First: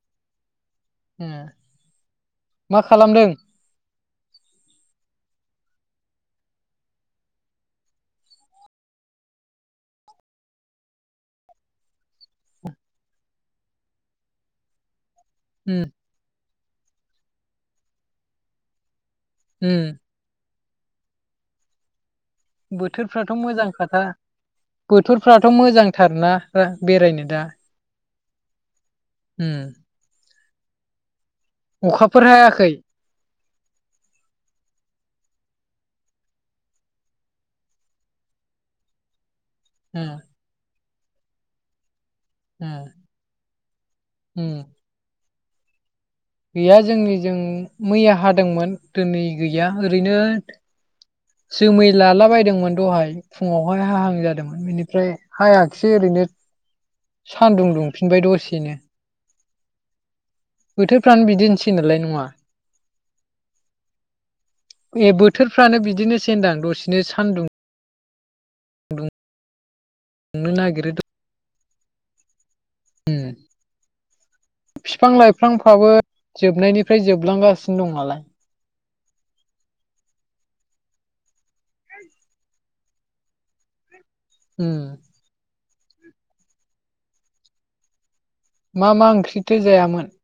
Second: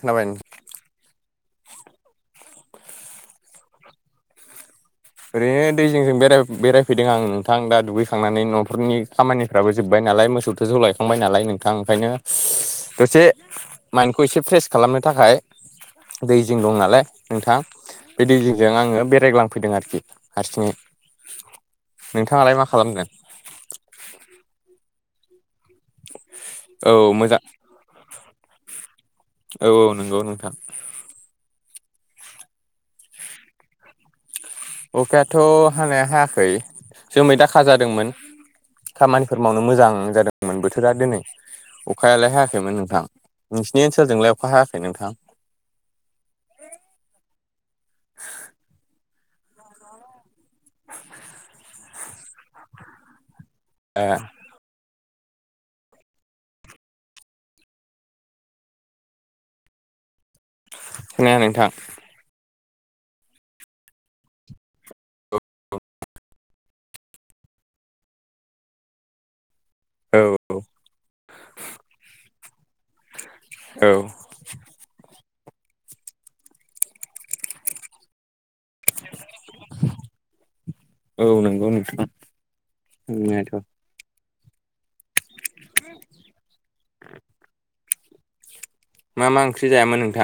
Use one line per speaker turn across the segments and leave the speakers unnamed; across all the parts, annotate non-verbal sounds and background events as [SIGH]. खोनाबाय
मा खालामदों
ओरैनो दै जिं जिं बे बेरायफैदों आं नोंथां दा दुगैखांनानै न'फोरनि खामानि फ्राबो जोब्बाय नालाय मोसौ थोसौ लायखांबाय नालाय नोंथां ओंखायनो दसे माइन्डखौ एसे फ्रेस खालामनो थाखाय
होम
दैजिं दं नालाय नोंथां बे दै जिजों आङो बेरायग्लांफैदों आरोखि
उम
हारसिंयै नोंथांङालाय मा
बोथोरफ्राथ' मोजां खोथा बोथोरफ्राथ' मोजांथार ना
औ
बेरायनो
मोजां
दा उम
औ औ नंगौ नोंथां।
अखाफोर हायाखै
अखायाथ' हानाया हायाखै जोमै दाखा जादोंमोन खामानि फोरमावनो मोजां
उम
जादोंमोन बोथोरा दिनै अखायालायहाय [UNINTELLIGIBLE]
उम
नोंथां नोंसिोरनि ओनसोलजोंलाय अखा
उम
हायाखै नोंथां
गैया जोंनि जों मैया हादोंमोन दिनै गैया ओरैनो जोमै लाला बदोंमोन दहाय फुङावहाय
ए
हाहां जादोंमोन। बिनिफ्राय हायाखसै ओरैनो सान्दुं दुंफिनबाय दसेनो बोथोरफ्रानो
खोनाया नोंथां
बिदिनोसै नायलाय नंङा ए बो बोथोरफ्रानो बिदिनो दां दसेनो सान्दुं
औ औ
दुंनो नागिरो उम
औ
बिफां लाइफांफ्राबो जोबनायनिफ्राय जोबलांगासिनो दं नालाय
औ नंगौ नोंथां नंनायाथ'
उम
[INAUDIBLE]
मा मा ओंख्रिथो जायामोन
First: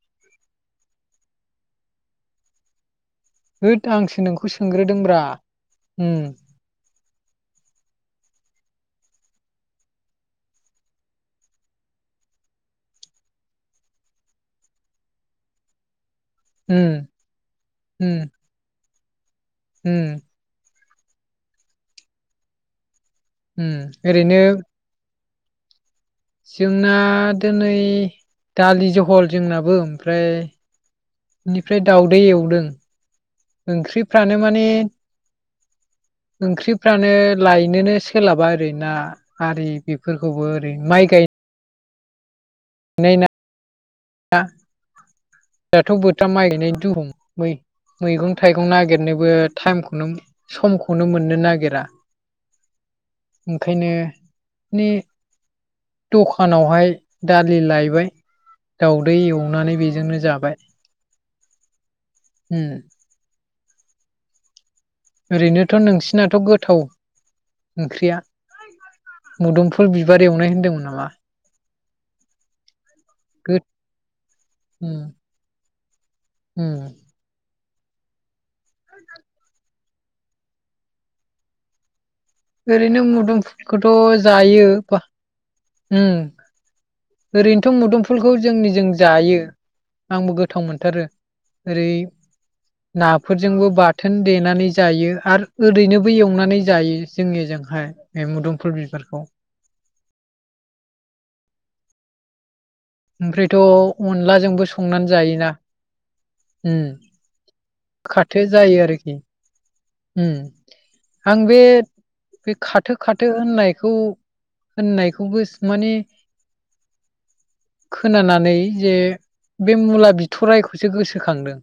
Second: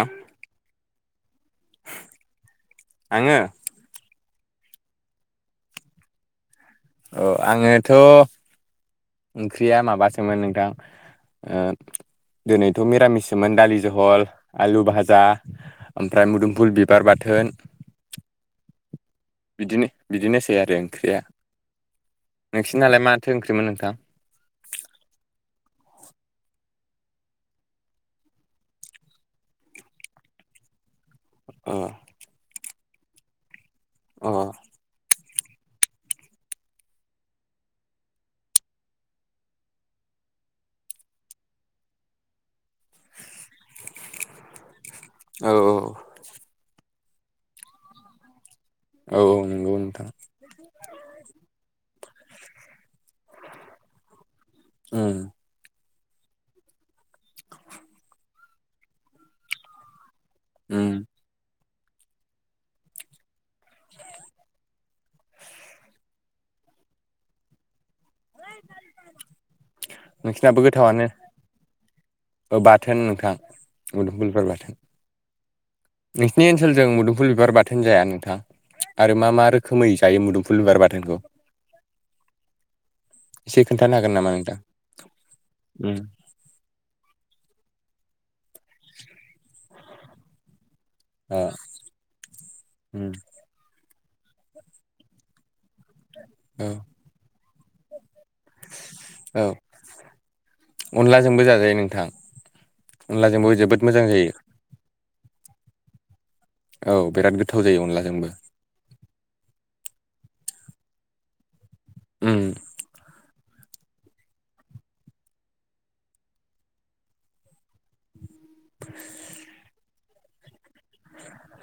आंङो
होद आंसो नोंखौ सोंग्रोदोंब्रा उम
औ आंङोथ' ओंख्रिया माबासोमोन नोंथां दिनैथ' मिरामिसमोन दालि जहल आलु भाजा ओमफ्राय मुदुमफुल
उम
बिबार बाथोन
उम
बिदिनो
उम
बिदिनोसै आरो ओंख्रिया नोंसिनालाय मा
ओरैनो जोंना दिनै दालि जहल जोंनाबो ओमफ्राय
अ
इनिफ्राय दाउदै एवदों
अ
ओंख्रिफ्रानो
औ
माने
[INAUDIBLE]
ओंख्रिफ्रानो लायनोनो सोलाबा ओरै ना आरि बेफोरखौबो ओरै माइ गाय नाय ना [UNINTELLIGIBLE]
औ
दाथ' बोथोरा माइ गायनाय दुहुम मैगं थाइगं
औ
नागिरनोबो
नंगौ नोंथां
टाइमखौनो समखौनो मोननो नागिरा ओंखायनो नि
उम
दखानावहाय दालि लायबाय दाउदै एवनानै बेजोंनो जाबाय
उम
ओरैनोथ' नोंसिनाथ' गोथाव ओंख्रिया मुदुमफुल बिबार एवनाय
नोंसिनाबो
होनदोंमोन
गोथावानो
नामा
बाथोन नोंथां
गोद
मुदुमफुल बिबार बाथोन
उम
नोंसिनि
उम
ओनसोलजोंं मुदुम फुल बिबार बाथोन जाया नोंथां आरो मा मा रोखोमै जायो मुदुमफुल बिबार बाथोनखौ
ओरैनो
एसे खोन्थानो हागोन
मुदुमफुलखौथ'
नामा नोंथां?
जायो ओरैनोथ' मुदुमफुलखौ जोंनि जों जायो आंबो गोथाव मोनथारो
ओ
ओरै
उम
नाफोरजोंबो बाथोन देनानै जायो आरो ओरैनो बो एवनानै
औ
जायो जोंनिजोंहाय बे मुदुमफुल बिबारखौ
औ अनलाजोंबो जाजायो नोंथां अनलाजोंबो जोबोद
ओमफ्रायथ'
मोजां जायो
अनलाजोंबो संनानै जायोना उम
औ बिराद गोथाव जायो अनलाजोंबो
खाथो जायो आरोखि आं बे
उम
बे खा थो खाथो होननायखौ होननायखौबो माने खोनानानै जे बे मुला बि थ'रायखौसो गोसोखांदों,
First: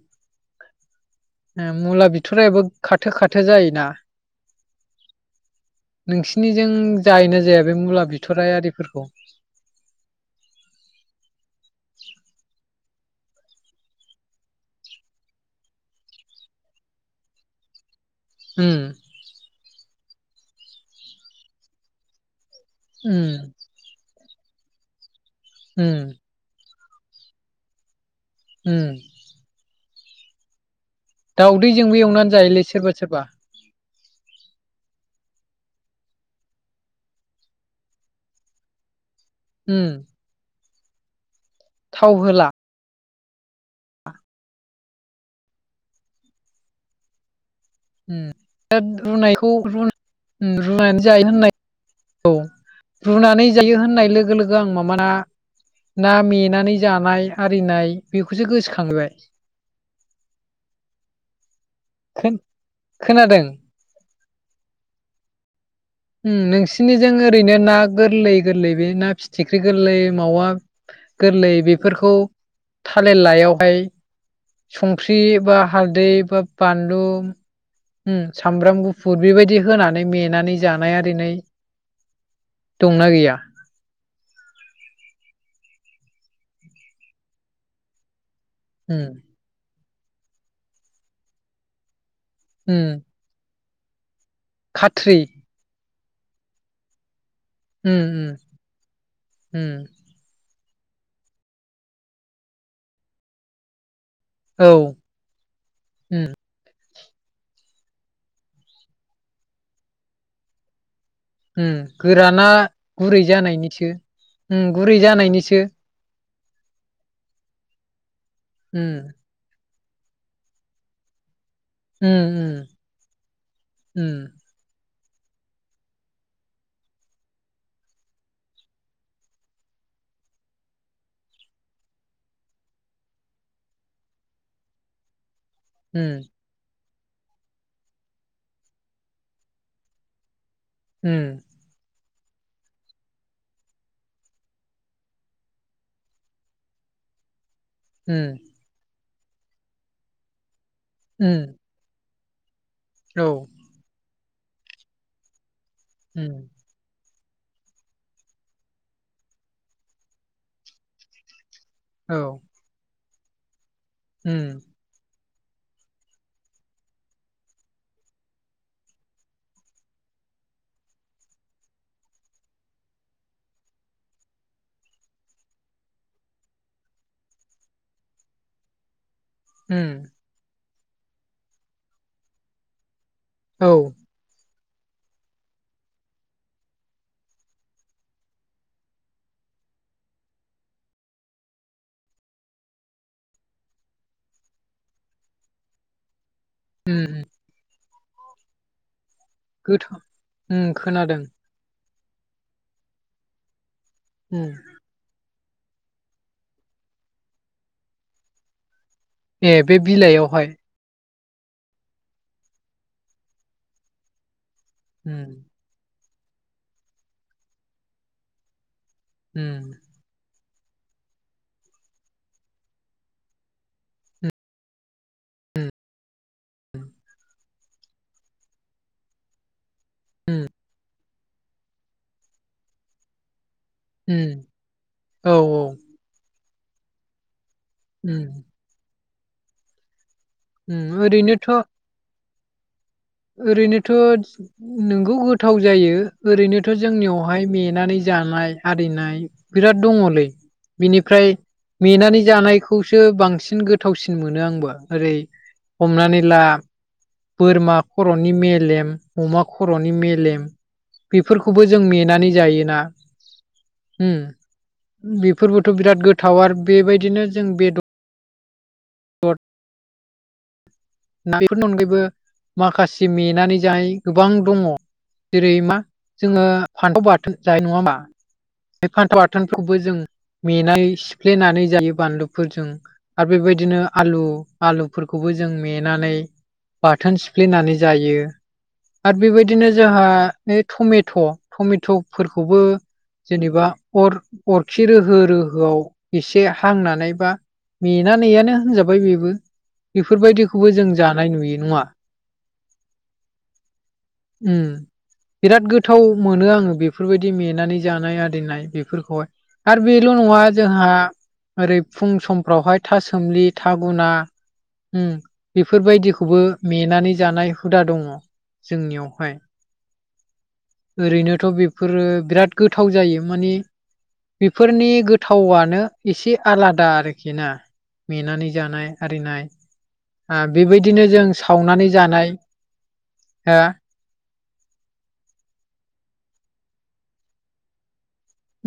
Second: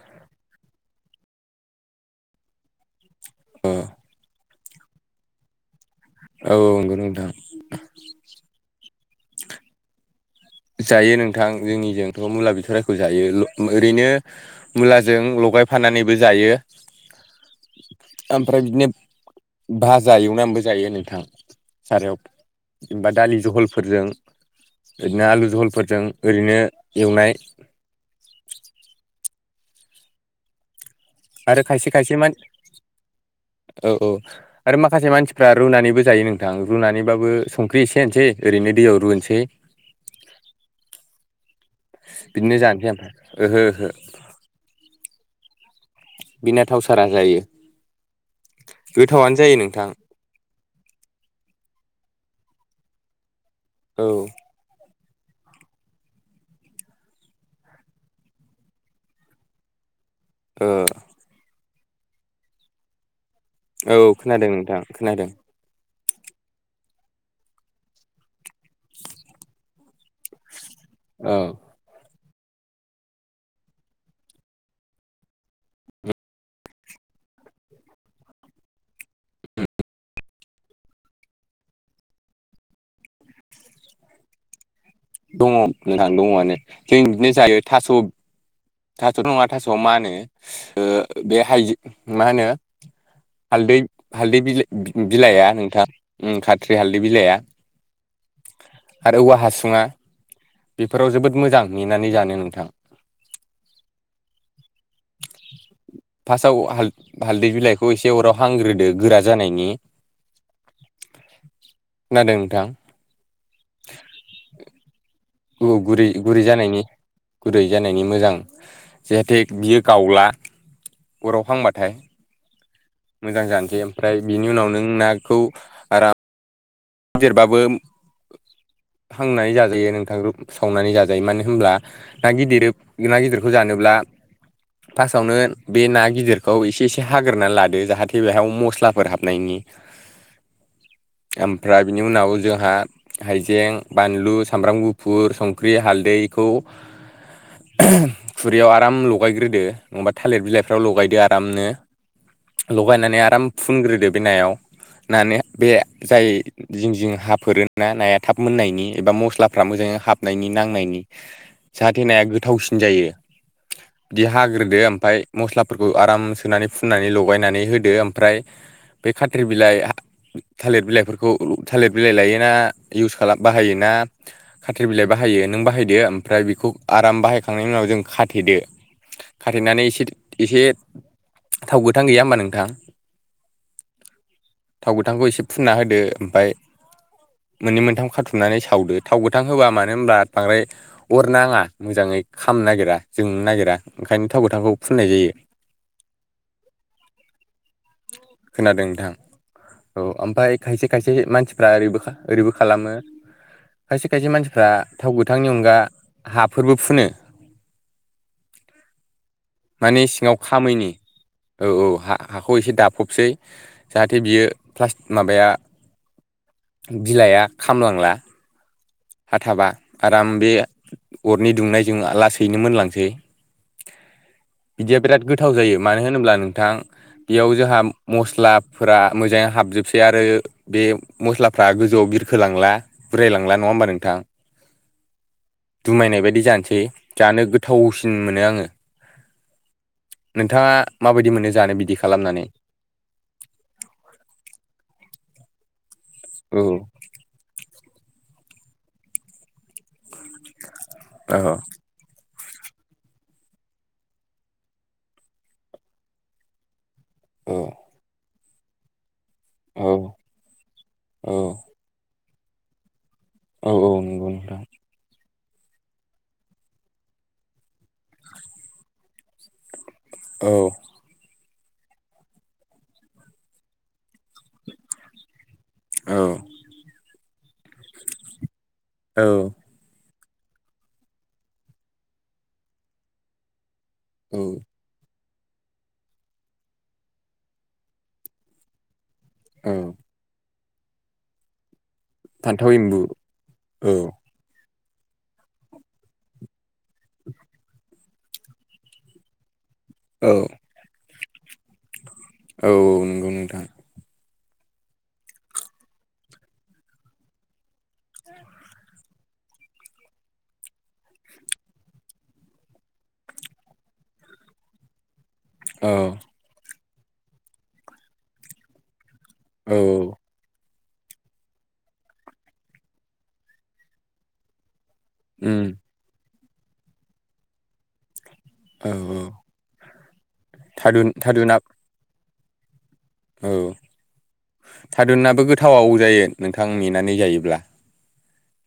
मुला बिथ'राइयाबो खाथो खाथो जायोना
औ
नोंसिनिजों
नंगौ नोंथां
जायोना जाया बे मुला बिथ'राइ आरिफोरखौ
जायो नोंथां जोंनिजोंथ' मुला बिथ'राइखौ जायो ओरैनो मुलाजों लगायफानानैबो जायो ओमफ्राय
उम
बिदिनो भाजा एवनानैबो जायो नोंथां सारायाव जेनबा
उम
दालि जहलफोरजों इदनो आलु
उम
जहलफोरजों ओरैनो एवनाय
[UNINTELLIGIBLE]
आरो खायसे
दाउदैजोंबो
खायसे मानसि
एवनानै जायोलै सोरबा सोरबा
औ औ आरो माखासे मानसिफ्रा रुनानैबो जायो नोंथां रुनानैबाबो संख्रि एसे होनसै ओरैनो दैयाव रुनोसै
[UNINTELLIGIBLE] थाव होला
बिदिनो जानसै ओमफ्राय ओहो ओहो बिना थाव सारा जायो
दा
गोथावानो
रुनायखौ
जायो
रु
नोंथां
रुनानै जायो होननाय औ रुनानै जायो
औ
होननाय लोगो लोगो गो आं माबा ना ना मेनानै जानाय आरिनाय बेखौसो गोसोखांहैबाय
ओ
खोन खोनादों
औ खोनादों नोंथां खोनादों
ओम नोंसिनिजों ओरैनो ना गोरलै गोरलै बे ना फिथिख्रि गोरलै मावा
औ
गोरलै बेफोरखौ थालिर लायावहाय संख्रि बा हालदै बा बानलु ओम सामब्राम गुफुर बेबायदि होनानै मेनानै जानाय आरिना दंना गैया?
दङ' नोंथां दङ'आनो जों बिदिनो जायो थास'
उम
थास' नङा थास'आ मानो ओ बे हाइजो मा होनो
उम
हालदै हालदै बिला
खाथ्रि
बिलाइआ नोंथां खाथ्रि हालदै बिलाइआ
ओम ओम ओम
बिफोराव जोबोद मोजां मेनानै जानो नोंथां
औ ओम
फासाव हाल हालदै बिलाइखौ एसे अराव हांग्रोदो गोरा जानायनि [INAUDIBLE]
ओम गोरा
खोनादों
ना
नोंथां
गुरै जानायनिसो ओम गुरै जानायनिसो
औ गुरै गुरै जानायनि गुरै जानायनि मोजां
ओम
जाहाथे बियो गावला अराव हांबाथाय
ओम ओम ओम
मोजां जानोसै ओमफ्राय बिनि उनाव नों नाखौ आराम गिदिरबाबो हांनानै जाजायो नोंथां रू सावनानै जाजायो मानो होनब्ला ना गिदिर ना गिदिरखौ जानोब्ला फार्स्टआवनो बे
उम
ना गिदिरखौ एसे एसे हाग्रोनानै लादो जाहाथे बेहाय मस्लाफोर हाबनायनि
[INAUDIBLE] ओम
ओमफ्राय बिनि उनाव जोंहा हाइजें बानलु सामब्राम गुफुर संख्रि हालदैखौ
उम
खुरैयाव आराम लगायग्रोदो नङाबा थालिर बिलाइफ्राव लगायदो आरामनो
उम
लगायनानै
औ
आराम फुनग्रोदो बे नायाव नानि बे जाय
उम
जिं जिं हाफोरो ना नाया थाब मोननायनि एबा मस्लाफ्रा मोजाङै हाबनायनि नांनायनि जाहाथे
औ
नाया गोथावसिन जायो बिदि
उम
हाग्रोदो ओमफ्राय मस्लाफोरखौ आराम सोनानै फुननानै लगायनानै होदो ओमफ्राय बे खाथ्रि बिलाइ थालिर बिलाइफोरखौ थालिर बिलाइ लायोना इउस खालाम बाहायो ना खाथिरि बिलाइ बाहायो नों बाहायदो ओमफ्राय बेखौ आराम बाहायखांनायनि उनाव जों खाथेदो खाथेनानै एसे
उम
एसे थाव गोथां गैया होमबा नोंथां
औ
थाव गोथांखौ एसे फुनना होदो ओमफाय मोननै मोनथाम खाथुमनानै सावदो थाव गोथां होबा मानो होमब्ला बांद्राय अर नांङा मोजाङै खामनो नागिरा जोंनो नागिरा ओंखायनो थाव गोथांखौ फुननाय जायो। [INAUDIBLE]
उम
खोनादों नोंथां
गोथाव
औ ओमफ्राय
उम
खायसे खायसे
खोनादों
मानसिफ्रा ओरैबो ओरैबो खालामो खायसे खायसे
उम
मानसिफ्रा थाव गोथांनि अनगा हा फोरबो फुनो
ए बे
माने सिंङाव
बिलाइयावहाय
खामैनि औ औ हाखौ एसे दाफबसै जाहाथे बियो
उम
माबाया बिलाइआ खामलांला
उम
खाथाबा आराम बे अरनि दुंनायजों लासैनो मोनलांसै बिदिया बिराद गोथाव जायो मानो होनोब्ला नोंथां बेयाव जोंहा मस्लाफोरा मोजांङै हाबजोबसै आरो बे मस्लाफ्रा गोजौआव बिरखोलांला उरायलांला नंङा होमबा नों
उम औ औ
दुमायनाय बायदि जानोसै जानो गोथावसिन
उम
मोनो आंङो नोंथांङा
उम
माबायदि
ओरैनोथ'
मोनो जानो बिदि खालामनानै
ओरैनोथ' नोंगौ गोथाव जायो
औ
ओरैनोथ' जोंनियाव बेहाय नेेनानै जानाय आरिनाय बिराद दंङोलै बिनिफ्राय
औ
नेेनानै जानायखौसो बांसिन गोथावसिन मोनो आंबोओरै हमनानै ला
औ
बोरमा खर'नि मेलेम अमा
औ
खर'नि मेलेम
औ
बेफोरखौबो जों नेेनानै जायोना
औ औ
उम
नंगौ नोंथां
बेफोरबोथ' बिराद गोथाव आरो बेबायदिनो जों बेदर [UNINTELLIGIBLE]
औ
दा बेफोरनि अनगायैबो माखासे नेनानै जाय गोबां दंङो जेरै मा
औ
जोंङो फान्थाव बाथोन जानाय नंङामा बे फान्थाव
औ
बाथोनखौ जों मेंनाय सिफ्लेनानै जायो बानलुफोरजों आरो बेबायदिनो आलु
औ
आलुफोरखौबो जों मेनानै बाथोन सिफ्लेनानै जायो। आरो बेबायदिनो
औ
जोंहा बे टमेट' टमेट' फोरखौबो
फान्थाव एम्बु
जेनेबा
औ
अर अरखि रोहो रोहोआव एसे हांनानै बा मेनानैयानो होनजाबाय बेबो
औ
बेफोरबायदिखौबो जों जानाय नुयो नंङा
औ नंगौ नोंथां
उम बिराद गोथाव मोनो आंङो बेफोरबायदि नेेनानै जानाय आरिनाय बेफोरखौहाय आरो बेल' नंङा जोंहा आरो फुं समफ्रावहाय था सोमलि था गुना उम
औ
बेफोरबायदिखौबो मेनानै जानाय हुदा दंङो जोंनियावहाय
औ औ
ओरैनोथ' बेफोरो बिराद गोथाव जायो माने बेफोरनि
उम
गोथावनो एसे आलादा आरोखि ना मेनानै
औ
जानाय
औ
आरिनाय
थारुन
बेबायदिनो जों
थारुना
सावनानै जानाय
औ
हा
थारुनाबो गोथाव जायो नोंथां मेनानै जायोब्ला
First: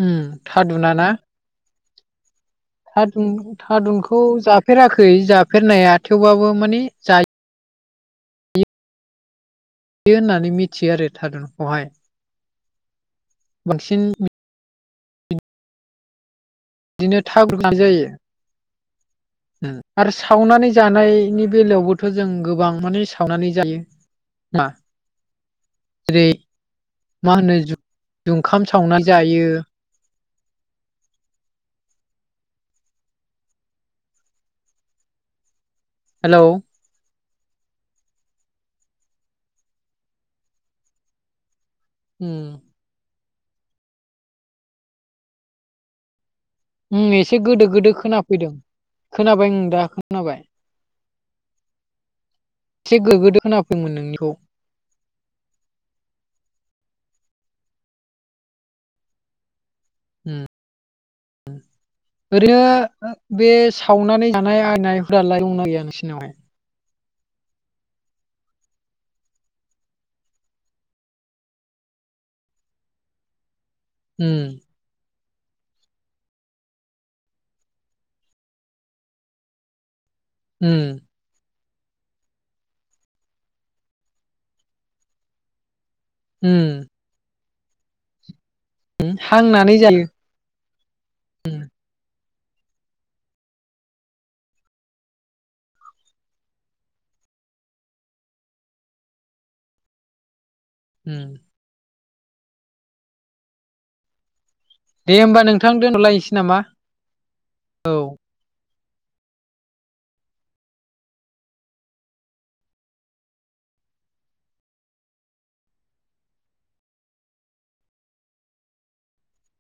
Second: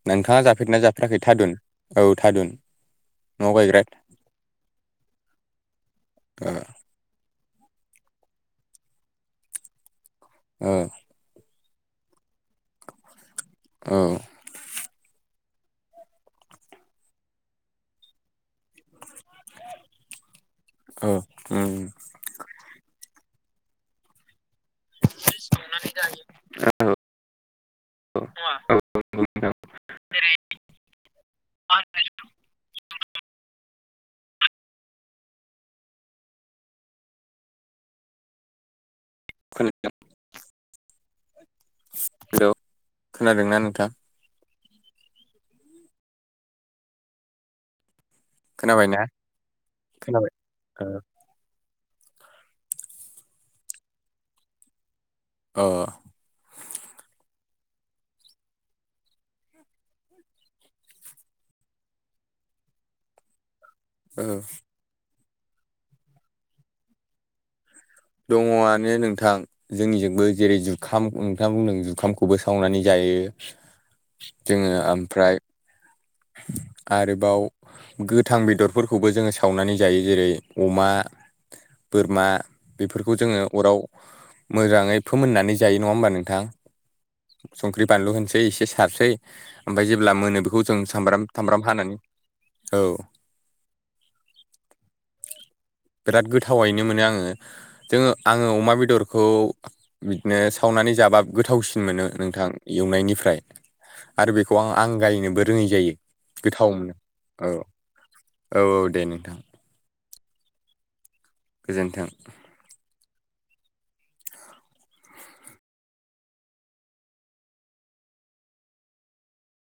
उम
नोंथाङा जाफेरदोना
थादुना ना
जाफेराखै थादुन औ थादुन
थादुन
न'आव गायग्रा
थादुनखौ जाफेराखै जाफेरनाया थेवबाबो माने जा यो होननानै
औ
मिथियो आरो थारुनखौहाय
औ
बांसिन बिदिनो थाब्रुनाय जायो। [UNINTELLIGIBLE] आरो सावनानै
औ
जानायनि
उम
बेलायावबोथ' जों गोबां माने सावनानै जायो। ना जेरै मा होनो जुखाम सावनानै जायो।
[INAUDIBLE]
हेलौ
खोना [UNINTELLIGIBLE]
उम
खोनादोंना नोंथां
उम एसे गोदो गोदो खोना फैदों
खोनाबायना
खोनाबाय आं दा खोनाबाय
अ
एसे गोगोदो खोना फैदोंमोन नोंनिखौ
अ
उम ओरैनो बे सावनानै जानाय आरिनाय फ्रालाय दंना गैया नोंसिनावलाय
दङआनो नोंथां जोंनिजोंबो जेरै जुखाम नोंथाङा बुंदों जुखामखौबो सावनानै जायो
उम
जोङो ओमफ्राय आरोबाव गोथां बेदरफोरखौबो जोङो सावनानै जायो जेरै
उम
अमा बोरमा बेफोरखौ जोङो अराव मोजाङै फोमोननानै जायो नङा होमबा नों थां
उम
संख्रि बानलु होनसै एसे सारसै
हांनानै
ओमफ्राय
जायो
जेब्ला मोनो बेखौ जों सामब्राम थामब्राम हानानै औ बिराद गोथावैनो मोनो आङो जोङो आङो अमा बेदरखौ बिदिनो सावनानै जाबा
उम
गोथावसिन मोनो नोंथां एवनायनिफ्राय आरो बेखौ आं
दे होमबा
आंगायनोबो रोङि
नोंथां
जायो
दोनथ'लायनोसै नामा
गोथाव मोनो औ औ औ दे नोंथां गोजोन्थों